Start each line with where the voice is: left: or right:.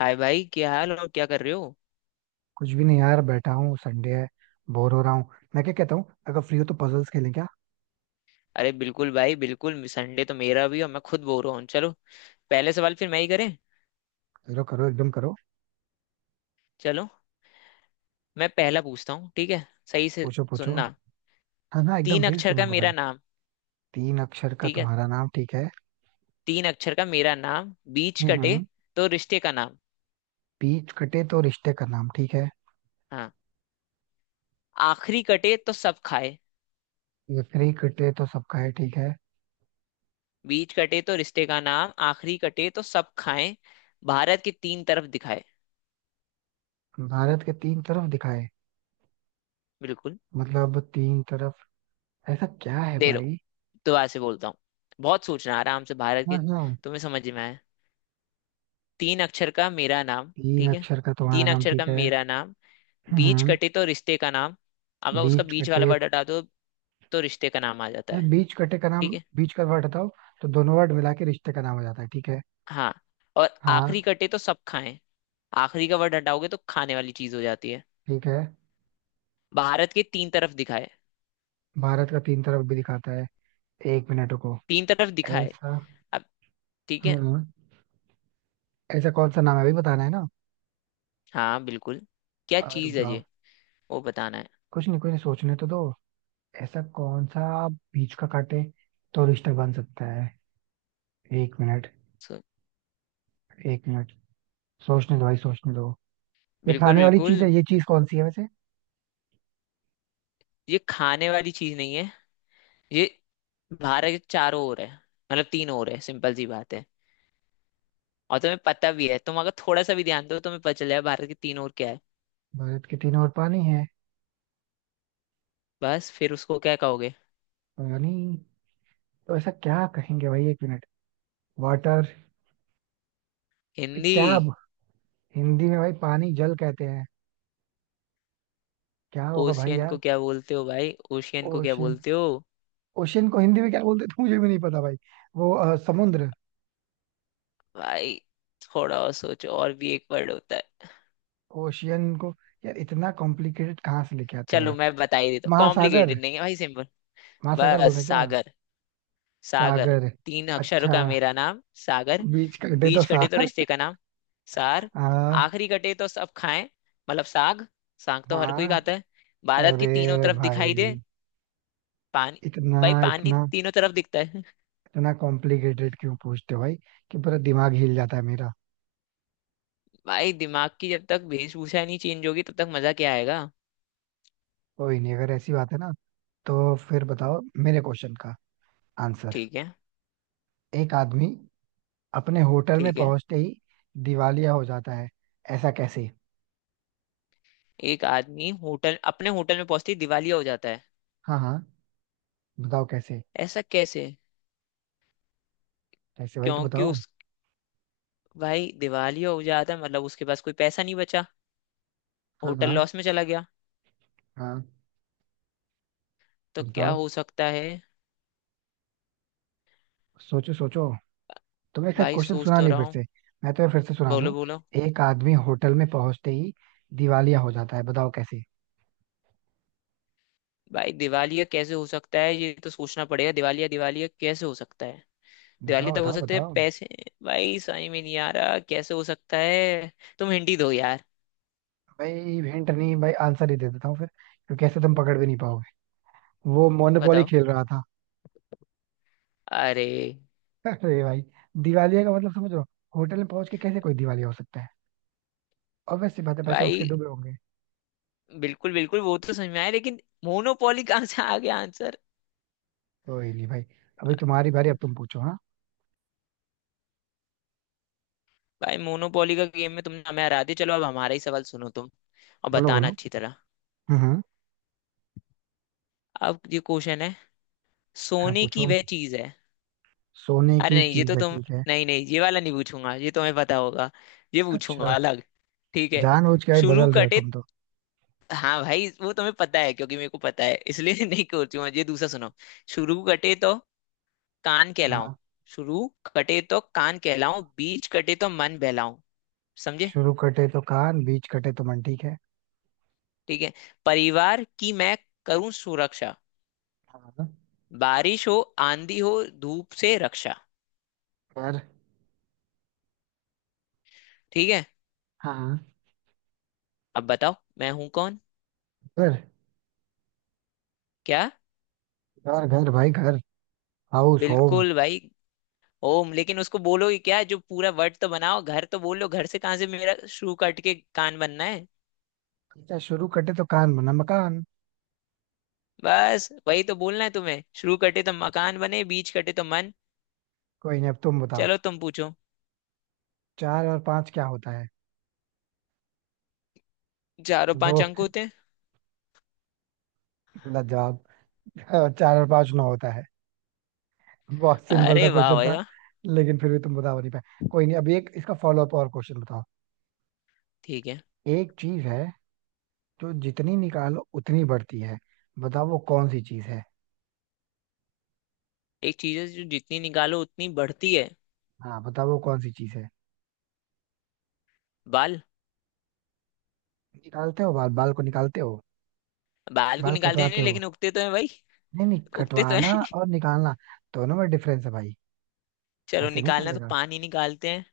left: हाय भाई, क्या हाल और क्या कर रहे हो?
right: कुछ भी नहीं यार, बैठा हूँ, संडे है। बोर हो रहा हूँ। मैं क्या कहता हूँ, अगर फ्री हो तो पजल्स खेलें क्या?
left: अरे बिल्कुल भाई, बिल्कुल। संडे तो मेरा भी, और मैं खुद बोर हूँ। चलो। पहले सवाल फिर मैं ही करें।
right: करो करो एकदम करो।
left: चलो। मैं पहला पूछता हूँ, ठीक है। सही से
right: पूछो पूछो।
left: सुनना।
right: हाँ हाँ, एकदम
left: तीन
right: सही
left: अक्षर का
right: सुनूंगा भाई।
left: मेरा नाम,
right: तीन अक्षर का
left: ठीक है।
right: तुम्हारा नाम, ठीक है।
left: तीन अक्षर का मेरा नाम, बीच कटे
right: हम्म।
left: तो रिश्ते का नाम।
right: बीच कटे तो रिश्ते का नाम, ठीक है।
left: हाँ। आखिरी कटे तो सब खाए।
right: लकड़ी कटे तो सबका है, ठीक है।
left: बीच कटे तो रिश्ते का नाम, आखिरी कटे तो सब खाएं, भारत के तीन तरफ दिखाए।
right: भारत के तीन तरफ दिखाए?
left: बिल्कुल।
right: मतलब तीन तरफ। ऐसा क्या है
left: दे दो।
right: भाई?
left: दोबारा से बोलता हूँ। बहुत सोचना आराम से, भारत
right: हाँ
left: के।
right: हाँ।
left: तुम्हें समझ में आए। तीन अक्षर का मेरा नाम,
right: तीन
left: ठीक है।
right: अक्षर का तुम्हारा
left: तीन
right: नाम,
left: अक्षर का
right: ठीक है।
left: मेरा नाम,
right: हम्म
left: बीच
right: हम्म।
left: कटे तो रिश्ते का नाम। अगर उसका
right: बीच
left: बीच वाला
right: कटे।
left: वर्ड हटा दो तो रिश्ते का नाम आ जाता
right: अरे,
left: है,
right: बीच कटे का नाम,
left: ठीक है।
right: बीच का वर्ड हटाओ तो दोनों वर्ड मिला के रिश्ते का नाम हो जाता है, ठीक है।
left: हाँ। और
right: हाँ,
left: आखिरी कटे तो सब खाएं। आखिरी का वर्ड हटाओगे तो खाने वाली चीज हो जाती है।
right: ठीक है।
left: भारत के तीन तरफ दिखाए।
right: भारत का तीन तरफ भी दिखाता है। एक मिनट रुको।
left: तीन तरफ दिखाए।
right: ऐसा।
left: अब ठीक है।
right: हाँ, ऐसा कौन सा नाम है अभी बताना है ना?
left: हाँ बिल्कुल। क्या
right: रुक
left: चीज है
right: जाओ।
left: ये? वो बताना है।
right: कुछ नहीं कुछ नहीं, सोचने तो दो। ऐसा कौन सा बीच का काटे तो रिश्ता बन सकता है? एक मिनट,
left: सो।
right: एक मिनट। सोचने दो भाई, सोचने दो। ये
left: बिल्कुल
right: खाने वाली
left: बिल्कुल,
right: चीज है, ये चीज कौन सी है वैसे?
left: ये खाने वाली चीज नहीं है। ये भारत के चारों ओर है, मतलब तीन ओर है, सिंपल सी बात है। और तुम्हें पता भी है, तुम अगर थोड़ा सा भी ध्यान दो तुम्हें पता चल जाएगा भारत की तीन और क्या है।
right: भारत के तीनों ओर पानी है।
left: बस फिर उसको क्या कहोगे?
right: पानी। तो ऐसा क्या कहेंगे भाई? एक मिनट। वाटर।
left: हिंदी।
right: क्या अब? हिंदी में भाई पानी जल कहते हैं। क्या होगा भाई
left: ओशियन
right: यार?
left: को क्या बोलते हो भाई? ओशियन को क्या
right: ओशन
left: बोलते हो?
right: ओशियन को हिंदी में क्या बोलते थे, मुझे भी नहीं पता भाई। वो समुद्र।
left: भाई थोड़ा और सोचो, और भी एक वर्ड होता है।
right: ओशियन को? यार, इतना कॉम्प्लिकेटेड कहाँ से लेके आते हो
left: चलो
right: यार?
left: मैं बता ही देता हूँ,
right: महासागर।
left: कॉम्प्लिकेटेड नहीं है भाई, सिंपल।
right: महासागर
left: बस
right: बोलते हैं क्या?
left: सागर। सागर।
right: सागर।
left: तीन अक्षरों
right: अच्छा,
left: का मेरा नाम सागर।
right: बीच कर दे तो
left: बीच कटे तो
right: सार।
left: रिश्ते का नाम सार।
right: हाँ।
left: आखिरी कटे तो सब खाएं, मतलब साग। साग तो हर कोई
right: हाँ,
left: खाता है। भारत की तीनों
right: अरे
left: तरफ दिखाई दे
right: भाई,
left: पानी।
right: इतना
left: भाई पानी
right: इतना
left: तीनों तरफ दिखता है।
right: इतना कॉम्प्लिकेटेड क्यों पूछते हो भाई? कि पूरा दिमाग हिल जाता है मेरा।
left: भाई दिमाग की जब तक वेशभूषा नहीं चेंज होगी तब तक मजा क्या आएगा?
right: कोई नहीं, अगर ऐसी बात है ना तो फिर बताओ मेरे क्वेश्चन का आंसर।
left: ठीक है।
right: एक आदमी अपने होटल में
left: ठीक है।
right: पहुंचते ही दिवालिया हो जाता है, ऐसा कैसे?
left: एक आदमी होटल अपने होटल में पहुंचते ही दिवालिया हो जाता है।
right: हाँ हाँ, बताओ कैसे।
left: ऐसा कैसे?
right: कैसे भाई, तो
left: क्योंकि
right: बताओ।
left: उस भाई दिवालिया हो जाता है, मतलब उसके पास कोई पैसा नहीं बचा।
right: हाँ
left: होटल
right: हाँ
left: लॉस में चला गया।
right: हाँ,
left: तो क्या
right: बताओ।
left: हो सकता है?
right: सोचो सोचो। तुम्हें शायद
left: भाई
right: क्वेश्चन
left: सोच
right: सुना
left: तो
right: नहीं,
left: रहा
right: फिर
left: हूँ।
right: से मैं तुम्हें फिर से सुना
left: बोलो
right: दूं।
left: बोलो।
right: एक आदमी होटल में पहुंचते ही दिवालिया हो जाता है, बताओ कैसे।
left: भाई दिवालिया कैसे हो सकता है, ये तो सोचना पड़ेगा। दिवालिया दिवालिया कैसे हो सकता है? दिवाली
right: बताओ
left: तक हो
right: बताओ
left: सकते हैं
right: बताओ।
left: पैसे। भाई समझ में नहीं आ रहा कैसे हो सकता है। तुम हिंदी दो यार।
right: भाई, हिंट नहीं भाई, आंसर ही दे देता हूँ फिर, क्योंकि ऐसे तुम पकड़ भी नहीं पाओगे। वो मोनोपोली
left: बताओ।
right: खेल रहा था।
left: अरे
right: अरे भाई, दिवालिया का मतलब समझ रहे हो? होटल में पहुंच के कैसे कोई दिवालिया हो सकता है? और वैसे बात है, पैसे उठ के
left: भाई।
right: डूबे होंगे।
left: बिल्कुल बिल्कुल, वो तो समझ में आया लेकिन मोनोपोली कहाँ से आ गया आंसर?
right: कोई नहीं भाई, अभी तुम्हारी बारी, अब तुम पूछो। हाँ,
left: भाई मोनोपोली का गेम में तुमने हमें हरा दिया, चलो अब हमारा ही सवाल सुनो तुम। और
right: बोलो
left: बताना
right: बोलो।
left: अच्छी तरह।
right: हम्म हम्म,
left: अब ये क्वेश्चन है।
right: हाँ,
left: सोने की
right: पूछो।
left: वह चीज है।
right: सोने
left: अरे
right: की
left: नहीं, ये तो
right: चीज है,
left: तुम,
right: ठीक है।
left: नहीं नहीं, ये वाला नहीं पूछूंगा, ये तुम्हें पता होगा। ये
right: अच्छा,
left: पूछूंगा अलग। ठीक है।
right: जानबूझ के भाई
left: शुरू
right: बदल रहे हो
left: कटे।
right: तुम तो।
left: हाँ भाई, वो तुम्हें पता है क्योंकि मेरे को पता है इसलिए नहीं करती हूँ। ये दूसरा सुनो। शुरू कटे तो कान कहलाऊं।
right: हाँ,
left: शुरू कटे तो कान कहलाऊं, बीच कटे तो मन बहलाऊं। समझे?
right: शुरू कटे तो कान, बीच कटे तो मन, ठीक है।
left: ठीक है। परिवार की मैं करूं सुरक्षा।
right: हाँ,
left: बारिश हो, आंधी हो, धूप से रक्षा।
right: घर।
left: ठीक है।
right: हाँ,
left: अब बताओ मैं हूं कौन?
right: घर
left: क्या?
right: घर घर भाई, घर। House, home.
left: बिल्कुल भाई। ओम, लेकिन उसको बोलो कि क्या, जो पूरा वर्ड तो बनाओ। घर तो बोलो, घर से कहाँ से मेरा शुरू कट के कान बनना है?
right: अच्छा, शुरू कटे तो कान बना मकान।
left: बस वही तो बोलना है तुम्हें, शुरू कटे तो मकान बने, बीच कटे तो मन।
right: कोई नहीं, अब तुम बताओ।
left: चलो तुम पूछो।
right: चार और पांच क्या होता है?
left: चारों पांच
right: दो?
left: अंक होते हैं।
right: गलत जवाब। हाँ, चार और पांच नौ होता है। बहुत सिंपल था
left: अरे वाह
right: क्वेश्चन
left: भाई
right: था,
left: वाह।
right: लेकिन फिर भी तुम बता नहीं पाए। कोई नहीं, अभी एक इसका फॉलो अप और क्वेश्चन बताओ।
left: ठीक है।
right: एक चीज है जो जितनी निकालो उतनी बढ़ती है, बताओ वो कौन सी चीज है।
left: एक चीज है जो जितनी निकालो उतनी बढ़ती है।
right: हाँ, बताओ वो कौन सी चीज है।
left: बाल।
right: निकालते हो बाल? बाल को निकालते हो?
left: बाल को
right: बाल
left: निकालते
right: कटवाते
left: नहीं
right: हो।
left: लेकिन उगते तो है भाई।
right: नहीं नहीं,
left: उगते तो है
right: कटवाना और निकालना दोनों में डिफरेंस है भाई।
left: चलो
right: ऐसे नहीं
left: निकालना तो
right: चलेगा।
left: पानी निकालते हैं।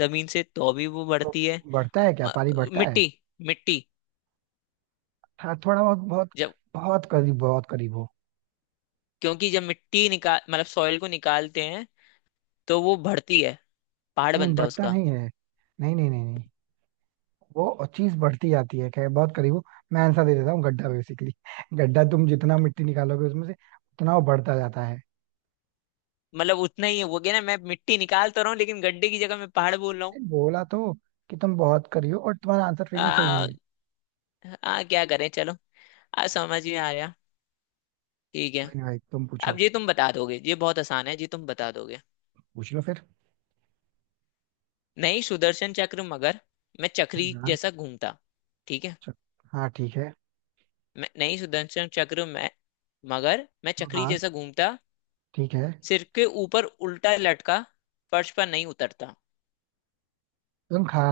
left: जमीन से तो भी वो
right: तो
left: बढ़ती है।
right: बढ़ता है क्या?
left: म-
right: पानी बढ़ता है?
left: मिट्टी। मिट्टी।
right: हाँ, थोड़ा बहुत, बहुत।
left: जब
right: बहुत करीब, बहुत करीब हो।
left: क्योंकि जब मिट्टी निकाल, मतलब सॉइल को निकालते हैं, तो वो बढ़ती है। पहाड़
right: नहीं,
left: बनता है
right: बढ़ता
left: उसका।
right: नहीं है। नहीं नहीं नहीं नहीं। वो चीज बढ़ती जाती है, खैर बहुत करीब हो। मैं आंसर दे देता हूँ, गड्ढा बेसिकली। गड्ढा, तुम जितना मिट्टी निकालोगे उसमें से उतना वो बढ़ता जाता है।
left: मतलब उतना ही हो गया ना, मैं मिट्टी निकाल तो रहा हूँ लेकिन गड्ढे की जगह मैं पहाड़ बोल रहा हूँ।
right: नहीं, बोला तो कि तुम बहुत करियो और तुम्हारा आंसर फिर भी सही नहीं
left: आ,
right: है।
left: क्या करें, चलो। आ समझ में आ गया। ठीक है।
right: कोई नहीं भाई, तुम पूछो।
left: अब ये तुम बता दोगे, ये बहुत आसान है, ये तुम बता दोगे।
right: पूछ लो फिर।
left: नहीं सुदर्शन चक्र, मगर मैं चक्री
right: हाँ,
left: जैसा घूमता। ठीक है।
right: चल। हाँ, ठीक है।
left: मैं नहीं सुदर्शन चक्र मैं, मगर मैं चक्री
right: हाँ,
left: जैसा घूमता।
right: ठीक है।
left: सिर के ऊपर उल्टा लटका, फर्श पर नहीं उतरता।
right: तुम खा।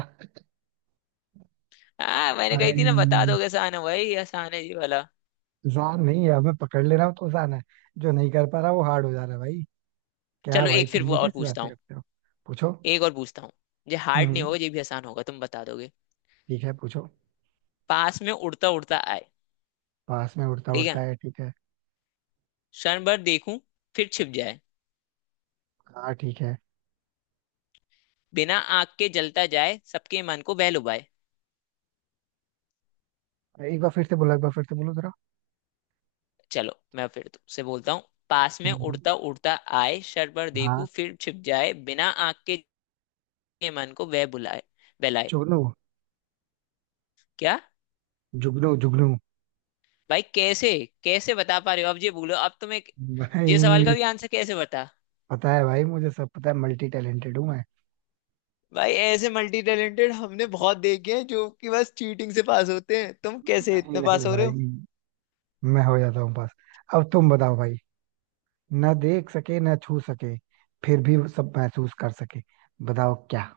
left: आ मैंने कही थी
right: अरे,
left: ना, बता दोगे। आसान है भाई, आसान है ये वाला।
right: आसान नहीं है, अब मैं पकड़ ले रहा हूँ तो आसान है। जो नहीं कर पा रहा वो हार्ड हो जा रहा है भाई। क्या
left: चलो
right: भाई,
left: एक फिर
right: तुम
left: वो
right: भी
left: और
right: कैसी
left: पूछता
right: बातें
left: हूँ।
right: करते हो। पूछो।
left: एक और पूछता हूँ। ये हार्ड नहीं
right: हम्म।
left: होगा, ये भी आसान होगा, तुम बता दोगे।
right: ठीक है, पूछो।
left: पास में उड़ता उड़ता आए।
right: पास में उड़ता
left: ठीक है।
right: उड़ता है, ठीक है।
left: क्षण भर देखूं, फिर छिप जाए।
right: हाँ, ठीक है।
left: बिना आग के जलता जाए, सबके मन को बह लुभाए।
right: एक बार फिर से बोलो, एक बार फिर से बोलो जरा।
left: चलो मैं फिर तुमसे बोलता हूँ। पास में
right: हम्म,
left: उड़ता उड़ता आए, क्षण भर
right: हाँ,
left: देखूं, फिर छिप जाए, बिना आग के। के मन को वह बुलाए बहलाए।
right: जुगनू।
left: क्या?
right: जुगनू जुगनू
left: भाई कैसे कैसे बता पा रहे हो? अब ये बोलो अब तुम्हें। ये सवाल का
right: भाई,
left: भी आंसर कैसे बता।
right: पता है भाई, मुझे सब पता है, मल्टी टैलेंटेड हूँ मैं।
left: भाई ऐसे मल्टी टैलेंटेड हमने बहुत देखे हैं जो कि बस चीटिंग से पास होते हैं, तुम कैसे
right: नहीं
left: इतने
right: नहीं
left: पास हो रहे
right: भाई,
left: हो?
right: मैं हो जाता हूँ पास। अब तुम बताओ भाई। ना देख सके ना छू सके, फिर भी सब महसूस कर सके, बताओ क्या।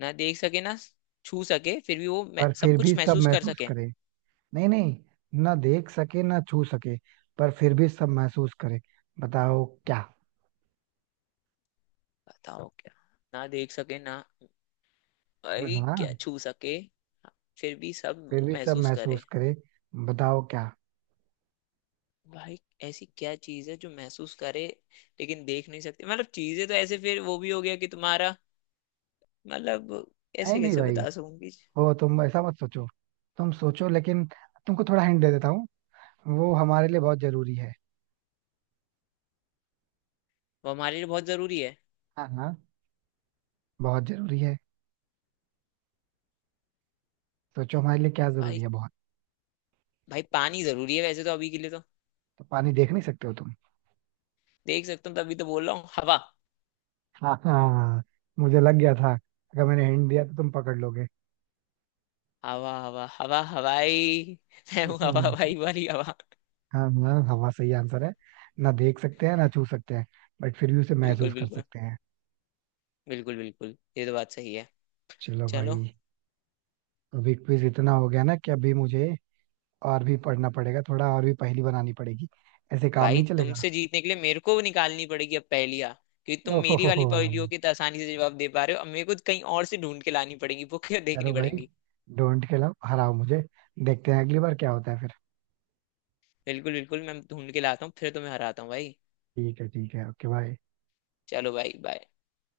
left: ना देख सके, ना छू सके, फिर भी
right: पर
left: सब
right: फिर भी
left: कुछ
right: सब
left: महसूस कर
right: महसूस
left: सके।
right: करे। नहीं नहीं, ना देख सके ना छू सके, पर फिर भी सब महसूस करे, बताओ क्या।
left: बताओ क्या? ना देख सके, ना भाई क्या
right: हाँ,
left: छू सके, फिर भी सब
right: फिर
left: वो
right: भी सब
left: महसूस
right: महसूस
left: करे।
right: करे, बताओ क्या।
left: भाई ऐसी क्या चीज है जो महसूस करे लेकिन देख नहीं सकते, मतलब चीजें तो ऐसे फिर वो भी हो गया कि तुम्हारा, मतलब
right: नहीं
left: ऐसे
right: नहीं
left: कैसे
right: भाई,
left: बता सकूंगी?
right: हो तुम ऐसा मत सोचो। तुम सोचो लेकिन, तुमको थोड़ा हिंट दे देता हूँ। वो हमारे लिए बहुत जरूरी है।
left: वो हमारे लिए बहुत जरूरी है।
right: हाँ हाँ, बहुत जरूरी है। सोचो हमारे लिए क्या जरूरी
left: भाई
right: है बहुत।
left: भाई, पानी जरूरी है वैसे तो अभी के लिए तो।
right: तो पानी देख नहीं सकते हो तुम?
left: देख सकता हूँ तभी तो बोल रहा हूँ। हवा।
right: हाँ हाँ, मुझे लग गया था अगर मैंने हिंट दिया तो तुम पकड़ लोगे।
left: हवा हवा हवा हवाई मैं हूँ हवा
right: हम्म,
left: हवाई वाली हवा।
right: हाँ हाँ, हवा सही आंसर है। ना देख सकते हैं ना छू सकते हैं, बट फिर भी उसे
left: बिल्कुल
right: महसूस कर
left: बिल्कुल।
right: सकते हैं।
left: बिल्कुल बिल्कुल, ये तो बात सही है।
right: चलो भाई,
left: चलो
right: अभी क्विज इतना हो गया ना कि अभी मुझे और भी पढ़ना पड़ेगा, थोड़ा और भी पहेली बनानी पड़ेगी। ऐसे काम
left: भाई।
right: नहीं चलेगा।
left: तुमसे जीतने के लिए मेरे को निकालनी पड़ेगी अब पहेलियाँ। क्योंकि तुम
right: ओहो
left: मेरी
right: हो,
left: वाली पहेलियों के तो आसानी से जवाब दे पा रहे हो, अब मेरे को कहीं और से ढूंढ के लानी पड़ेगी वो क्या
right: चलो
left: देखनी
right: भाई।
left: पड़ेगी।
right: डोंट खिलाओ, हराओ मुझे। देखते हैं अगली बार क्या होता है फिर।
left: बिल्कुल बिल्कुल, मैं ढूंढ के लाता हूँ फिर तुम्हें हराता हूँ भाई।
right: ठीक है, ठीक है। Okay, bye.
left: चलो भाई, बाय।